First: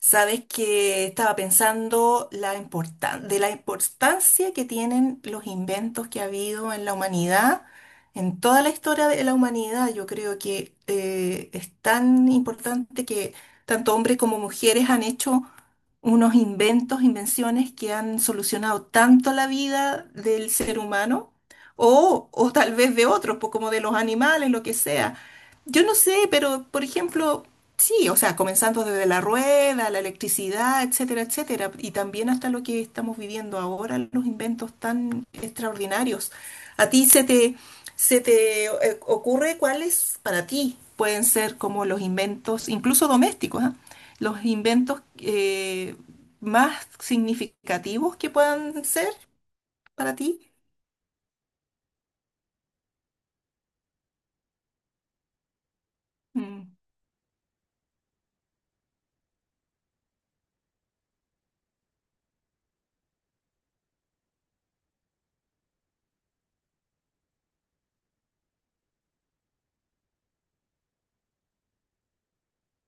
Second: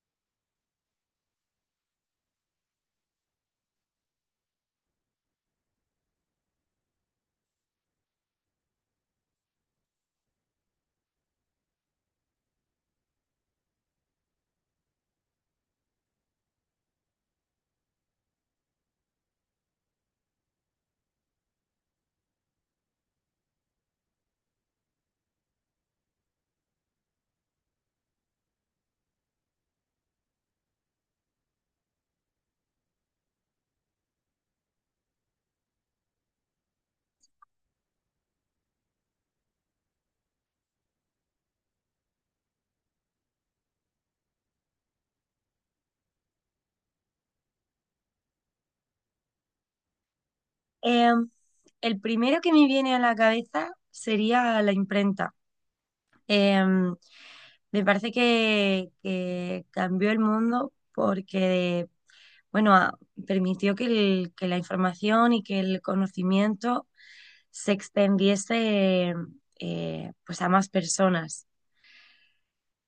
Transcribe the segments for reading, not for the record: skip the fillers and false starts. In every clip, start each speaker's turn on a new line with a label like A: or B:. A: Sabes que estaba pensando de la importancia que tienen los inventos que ha habido en la humanidad, en toda la historia de la humanidad. Yo creo que es tan importante que tanto hombres como mujeres han hecho unos inventos, invenciones que han solucionado tanto la vida del ser humano o tal vez de otros, pues como de los animales, lo que sea. Yo no sé, pero por ejemplo... Sí, o sea, comenzando desde la rueda, la electricidad, etcétera, etcétera, y también hasta lo que estamos viviendo ahora, los inventos tan extraordinarios. ¿A ti se te ocurre cuáles para ti pueden ser como los inventos, incluso domésticos, ah? Los inventos más significativos que puedan ser para ti?
B: Em, el primero que me viene a la cabeza sería la imprenta.
A: Mm.
B: Em, Me parece que cambió el mundo porque, bueno, permitió que la información y que el conocimiento se extendiese pues a más personas.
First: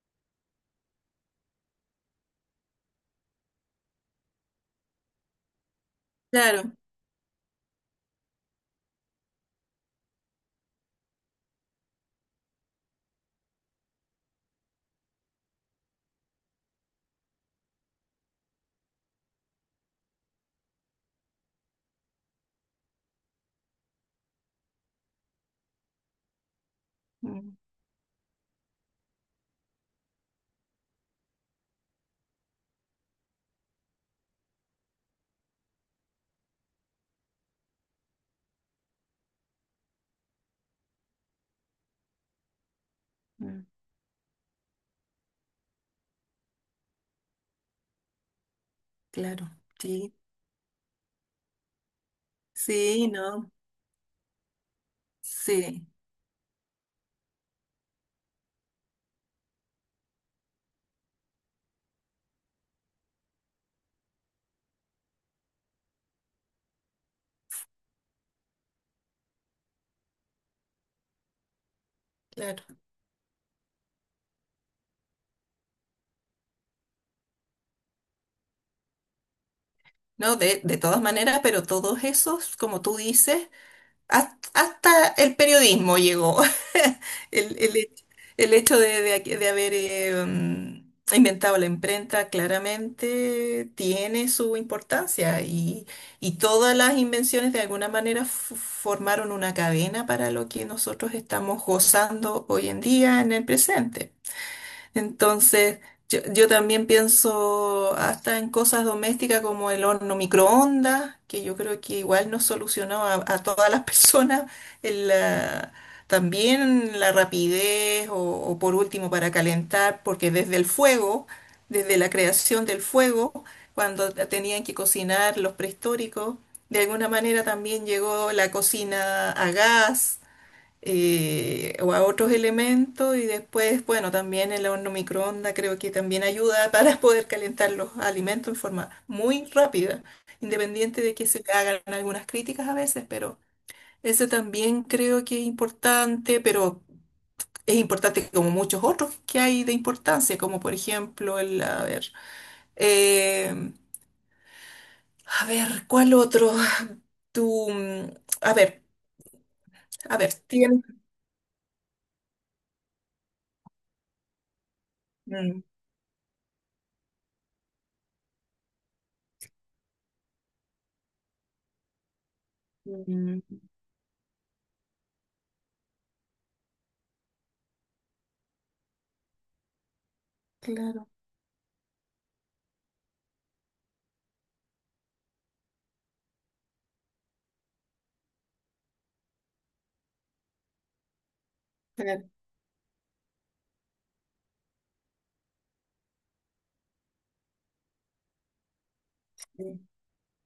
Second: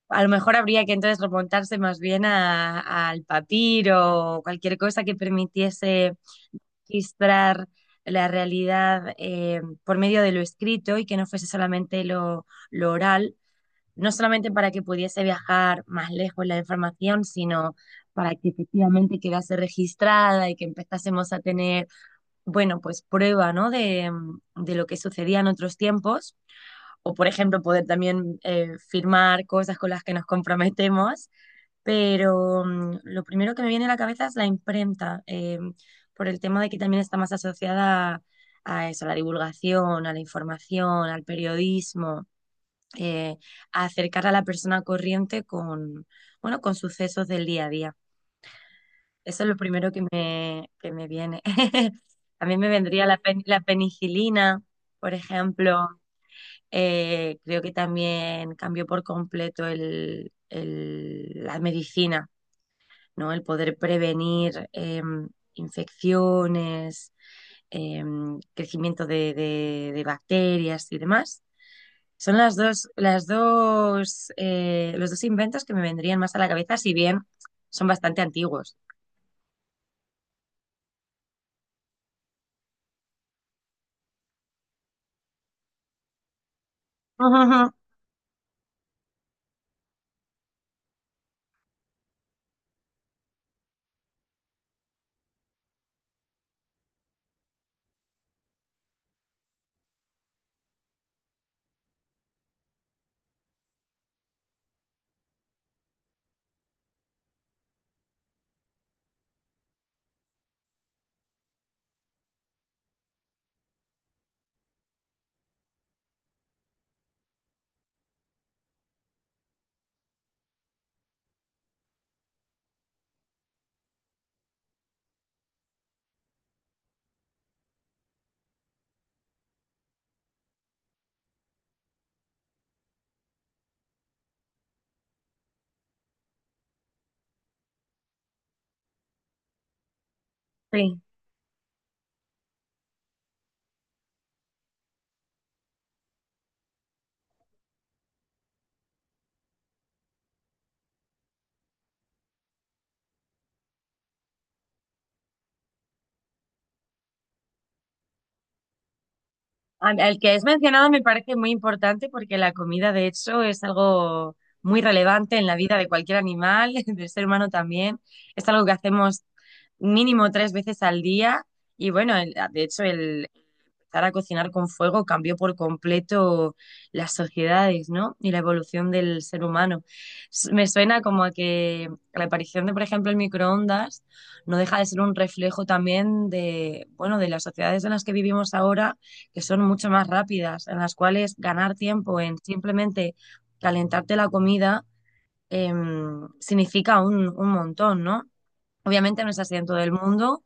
B: A lo mejor habría que entonces remontarse más bien al papiro o cualquier cosa que permitiese
A: Claro.
B: registrar la realidad por medio de lo escrito y que no fuese solamente lo oral, no solamente para que pudiese viajar más lejos la información, sino para que efectivamente quedase registrada y que empezásemos a tener, bueno, pues prueba, ¿no? De de lo que sucedía en otros tiempos, o por
A: Mm,
B: ejemplo poder también firmar cosas con las que nos comprometemos pero lo primero que me viene a la cabeza es la imprenta, por el tema de que también está más asociada a, eso, a la divulgación, a la información, al periodismo, eh,
A: mm,
B: a acercar a la persona corriente con, bueno, con sucesos del día a día. Eso es
A: claro,
B: lo primero que
A: sí,
B: que me viene. A mí me vendría
A: sí, no,
B: la penicilina, por
A: sí,
B: ejemplo. Creo que también cambió por completo la medicina, ¿no? El poder prevenir infecciones, eh, crecimiento de bacterias y demás. Son las
A: claro.
B: dos, las dos, los dos inventos que me vendrían más a la cabeza, si bien son bastante antiguos.
A: No, de todas maneras, pero todos esos, como tú dices, has- hasta el periodismo llegó. El, el hecho, el hecho de haber inventado la imprenta claramente tiene su importancia y todas las invenciones de alguna manera formaron una cadena para lo que nosotros estamos gozando hoy en día en el presente. Entonces, yo también pienso hasta en cosas domésticas como el horno microondas, que yo creo que igual nos solucionó a todas las personas el, la- también la rapidez o por último para calentar, porque desde el fuego, desde la creación del fuego, cuando tenían que cocinar los prehistóricos, de alguna manera también llegó la cocina a gas o a otros elementos y después, bueno, también el horno microondas creo que también ayuda para poder calentar los alimentos en forma muy rápida,
B: Sí.
A: independiente de que se le hagan algunas críticas a veces, pero ese también creo que es importante, pero es importante como muchos otros que hay de importancia, como por ejemplo el, eh, a ver, ¿cuál otro? Tú, mm, a ver,
B: Al
A: a
B: al que
A: ver,
B: has
A: tienes...
B: mencionado me parece muy importante porque la comida, de hecho, es algo muy relevante en la
A: Mm,
B: vida de cualquier animal, del ser humano también. Es algo que hacemos mínimo tres veces al día y bueno, de hecho, el
A: mm.
B: empezar a cocinar con fuego cambió por completo las sociedades, ¿no? Y la evolución del ser humano. Me suena
A: Claro.
B: como a que la aparición de, por ejemplo, el microondas no deja de ser un reflejo también de, bueno, de las sociedades en las que vivimos ahora, que son mucho más rápidas, en las cuales ganar tiempo
A: Claro.
B: en simplemente calentarte la comida eh, significa un montón, ¿no? Obviamente no es así en todo
A: Sí,
B: el mundo,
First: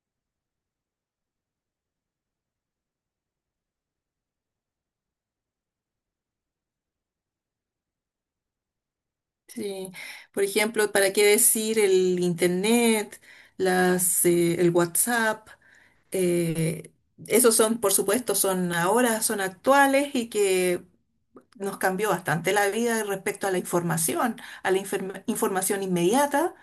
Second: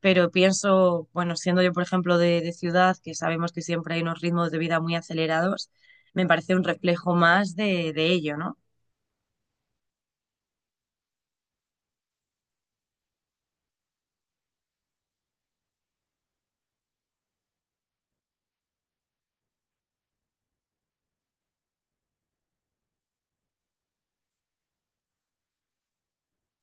B: pero pienso, bueno, siendo yo, por ejemplo, de ciudad, que sabemos que siempre hay unos ritmos de vida muy acelerados, me parece un reflejo más de ello, ¿no?
A: sí. Por ejemplo, ¿para qué decir el internet, las, el WhatsApp? eh, Esos son, por supuesto, son ahora, son actuales y que nos cambió bastante la vida respecto a la información, a información inmediata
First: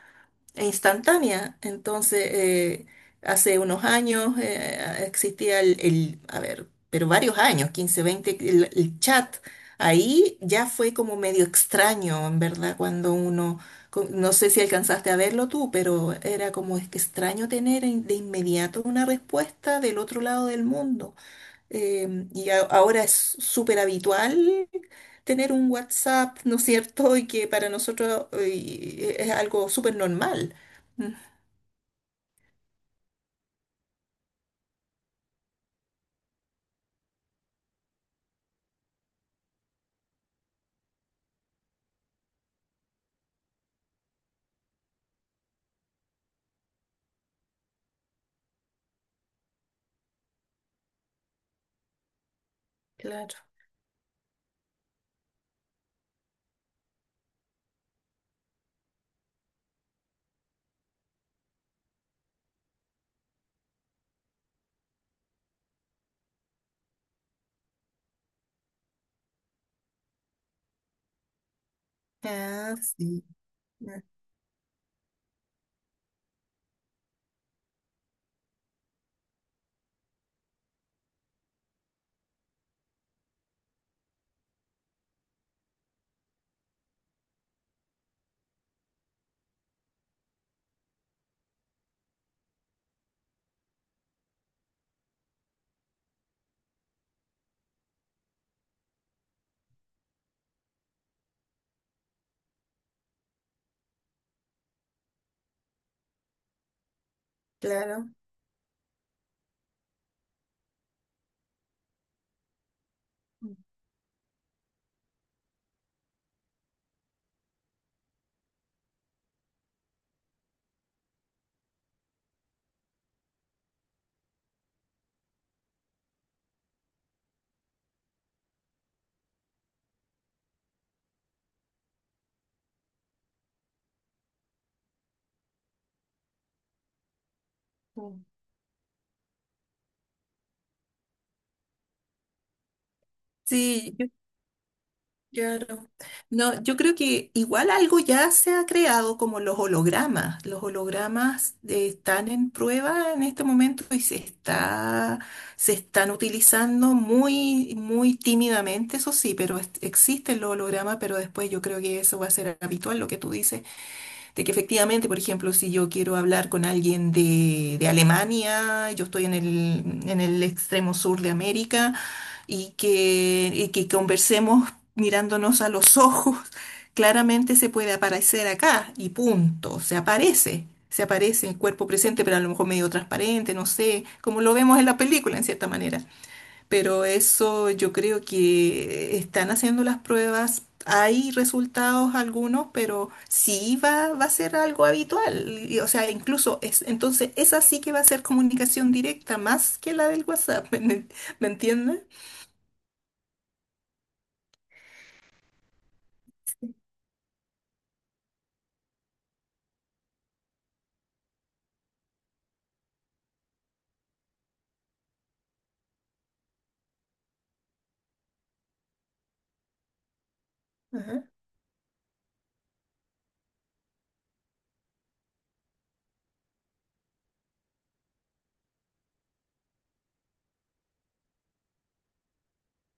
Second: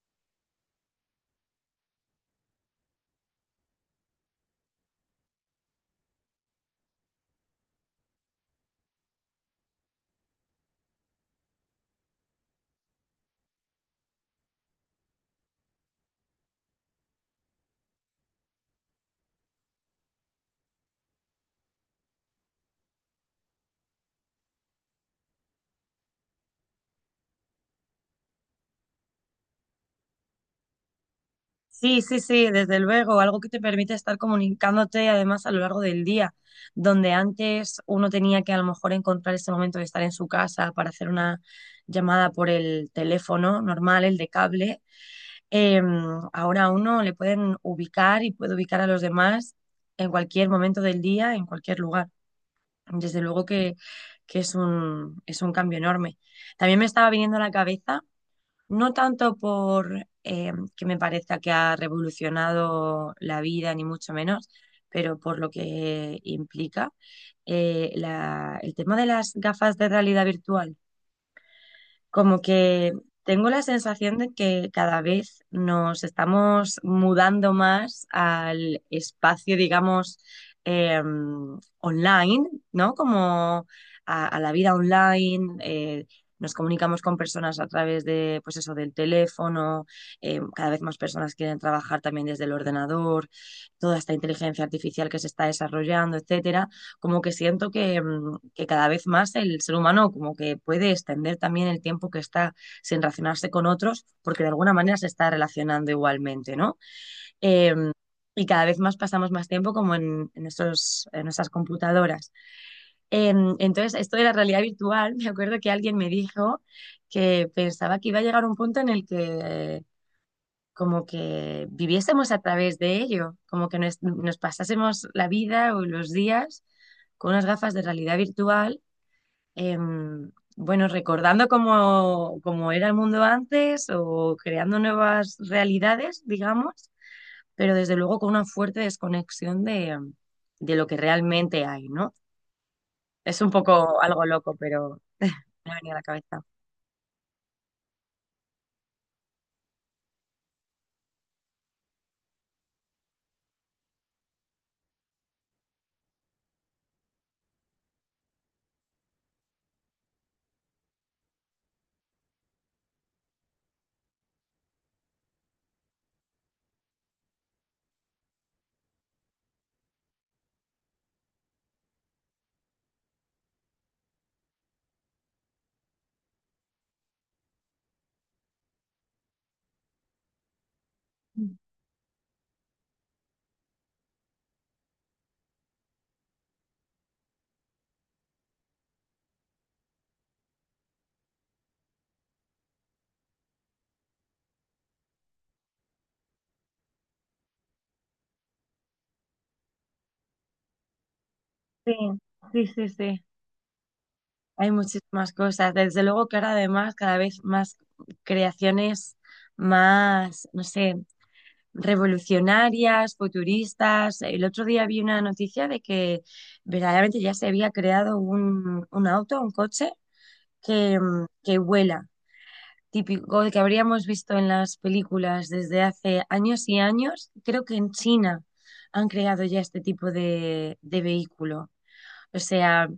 A: instantánea. Entonces, hace unos años existía a ver, pero varios años, 15 20 el chat. Ahí ya fue como medio extraño, en verdad, cuando uno, no sé si alcanzaste a verlo tú, pero era como es que extraño tener de inmediato una respuesta del otro lado del mundo. Ahora es súper habitual tener un WhatsApp, ¿no es cierto? Y que para nosotros es algo súper normal. Mm.
B: Sí, sí, sí, desde luego, algo que te permite estar comunicándote además a lo largo del día, donde antes uno tenía que a lo mejor encontrar ese momento de estar en su casa para hacer una llamada por el teléfono normal, el de cable, eh, ahora a uno le pueden ubicar y puede ubicar a los demás en cualquier momento del día, en cualquier lugar. Desde
A: Claro.
B: luego que es es un cambio enorme. También me estaba viniendo a la cabeza no tanto por que me parezca que ha revolucionado la vida, ni mucho menos, pero por lo que implica el tema de las gafas de realidad virtual, como
A: Ah,
B: que
A: sí.
B: tengo la
A: Mm.
B: sensación de que cada vez nos estamos mudando más al espacio, digamos, eh, online, ¿no? Como a la vida online. Nos comunicamos con personas a través de, pues eso, del teléfono, cada vez más personas quieren trabajar también desde el ordenador, toda esta inteligencia artificial que se está desarrollando, etcétera, como que siento que que cada vez más el ser humano como que puede extender también el tiempo que está sin relacionarse con otros, porque de alguna manera se está relacionando igualmente, ¿no? Em,
A: Claro.
B: y cada vez más pasamos más tiempo como esos en nuestras computadoras. Entonces, esto de la realidad virtual, me acuerdo que alguien me dijo que pensaba que iba a llegar un punto en el que como que viviésemos a través de ello, como que nos pasásemos la vida o los días con unas gafas de realidad virtual, em, bueno, recordando cómo, cómo era el mundo antes o creando nuevas realidades, digamos, pero desde luego
A: Mm.
B: con una fuerte desconexión de lo que realmente hay, ¿no? Es un
A: Sí.
B: poco algo loco, pero me ha
A: Claro.
B: venido a la cabeza.
A: No, yo creo que igual algo ya se ha creado como los hologramas. Los hologramas están en prueba en este momento y se está, se están utilizando muy, muy tímidamente, eso sí, pero existen los hologramas, pero después yo creo que eso va a ser habitual, lo que tú dices, de que efectivamente, por ejemplo, si yo quiero hablar con alguien de Alemania, yo estoy en en el extremo sur de América, y que conversemos mirándonos a los ojos, claramente se puede aparecer acá y punto, se aparece. Se aparece el cuerpo presente, pero a lo mejor medio transparente, no sé, como lo vemos en la película, en cierta manera. Pero eso yo creo que están haciendo las pruebas. Hay resultados algunos, pero sí va a ser algo habitual. Y, o sea, incluso es, entonces esa sí que va a ser comunicación directa más que la del WhatsApp. ¿Me, me
B: Sí,
A: entiendes?
B: sí, sí, sí. Hay muchísimas cosas. Desde luego que ahora además cada vez más creaciones más, no sé, revolucionarias, futuristas. El otro día vi una noticia de que verdaderamente ya se había creado un auto, un coche que que vuela. Típico de que habríamos visto en las películas desde hace años y años. Creo que en China han creado ya este tipo de vehículo. O sea,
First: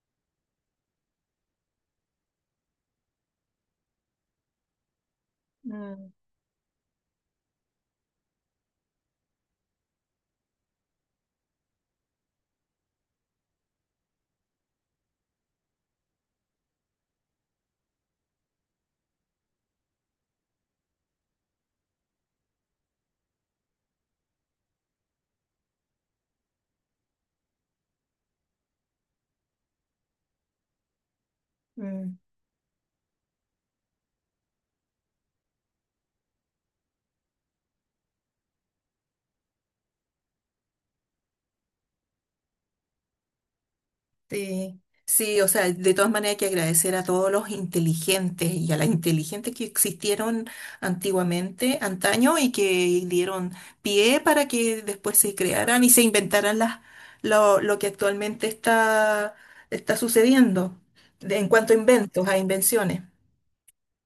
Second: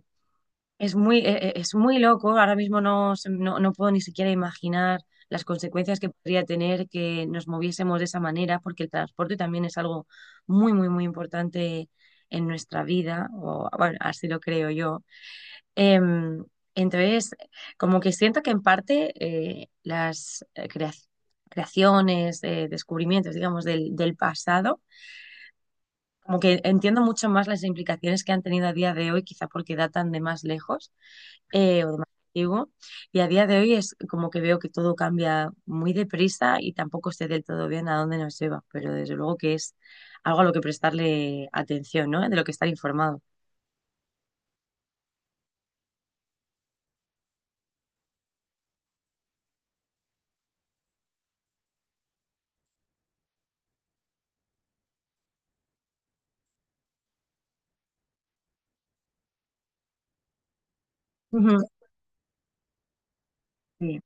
B: es muy, es muy loco, ahora mismo no, no puedo ni siquiera imaginar las consecuencias que podría tener que nos moviésemos de esa manera, porque el transporte también es algo muy, muy, muy importante en nuestra vida, o bueno, así lo creo yo. Em, entonces, como que siento que en parte las creaciones, descubrimientos, digamos, del, del pasado, como que entiendo mucho más las implicaciones que han tenido a día de hoy, quizá porque datan de más lejos o de más antiguo. Y a día de hoy es como que veo que todo cambia muy deprisa y tampoco sé del todo bien a dónde nos lleva, pero desde luego que es algo a lo que prestarle atención, ¿no? De lo que estar informado.
A: Sí, sí, o sea, de todas maneras hay que agradecer a todos los inteligentes y a las inteligentes que existieron antiguamente, antaño, y que dieron pie para que después se crearan y se inventaran las, lo que actualmente está, está sucediendo en
B: Ujú,
A: cuanto a inventos, a invenciones.
B: sí.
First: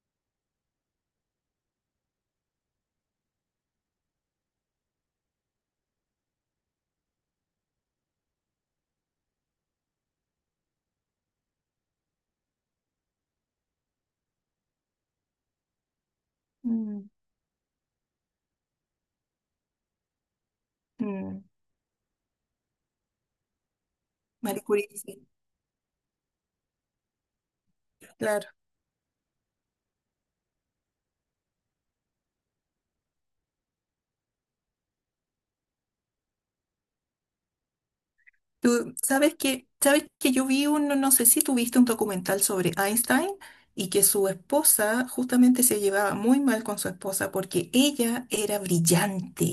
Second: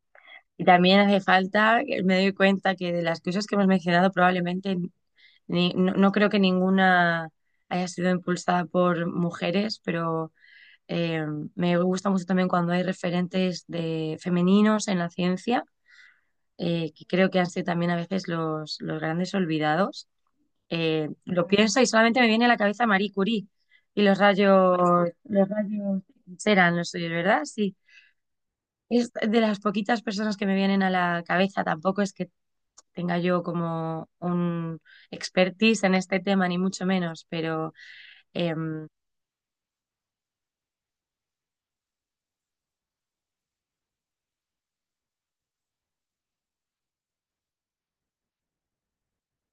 B: Y también hace falta, me doy cuenta que de las cosas que hemos mencionado probablemente no creo que ninguna haya sido impulsada por mujeres, pero eh, me gusta mucho también cuando hay referentes de femeninos en la ciencia que
A: Mm.
B: creo que han sido también a veces los grandes olvidados.
A: Mm.
B: Lo pienso y solamente me viene a la cabeza Marie Curie y
A: Marie Curie, sí,
B: los rayos serán los suyos, ¿verdad? Sí,
A: claro.
B: es de las poquitas personas que me vienen a la cabeza, tampoco es que tenga yo como un expertise en este tema, ni mucho menos, pero... em,
A: Tú sabes que yo vi un, no no sé si tuviste un documental sobre Einstein y que su esposa justamente se llevaba muy mal con su esposa porque ella era brillante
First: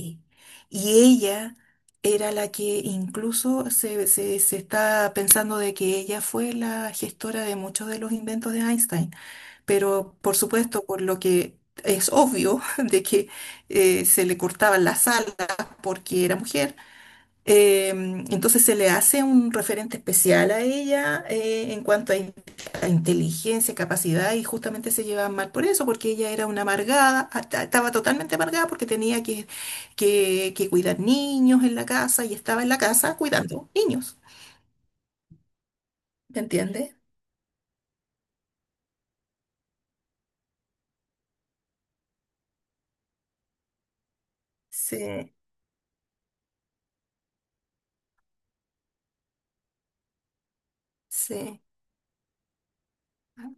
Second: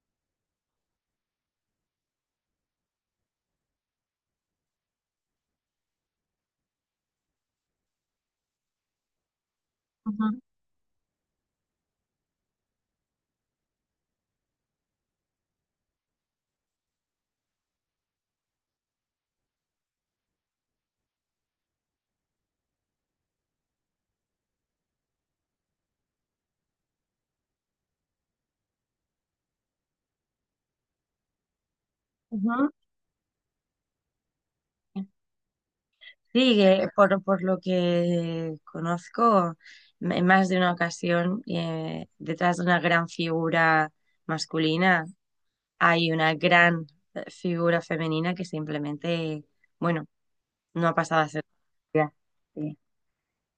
A: y ella era la que incluso se está pensando de que ella fue la gestora de muchos de los inventos de Einstein, pero
B: ujú,
A: por supuesto por lo que es obvio de que se le cortaban las alas porque era mujer eh, entonces se le hace un referente especial a ella en cuanto a, a inteligencia, capacidad y justamente se llevaban mal por eso, porque ella era una amargada, estaba totalmente amargada porque tenía que cuidar niños en la casa y estaba
B: ujú.
A: en la casa cuidando niños. ¿Me
B: Sí, que
A: entiendes?
B: por lo que conozco, en más de una ocasión, detrás de una gran figura
A: Sí,
B: masculina hay una gran figura femenina que simplemente, bueno, no ha pasado a ser.
A: sí.
B: Ya, sí.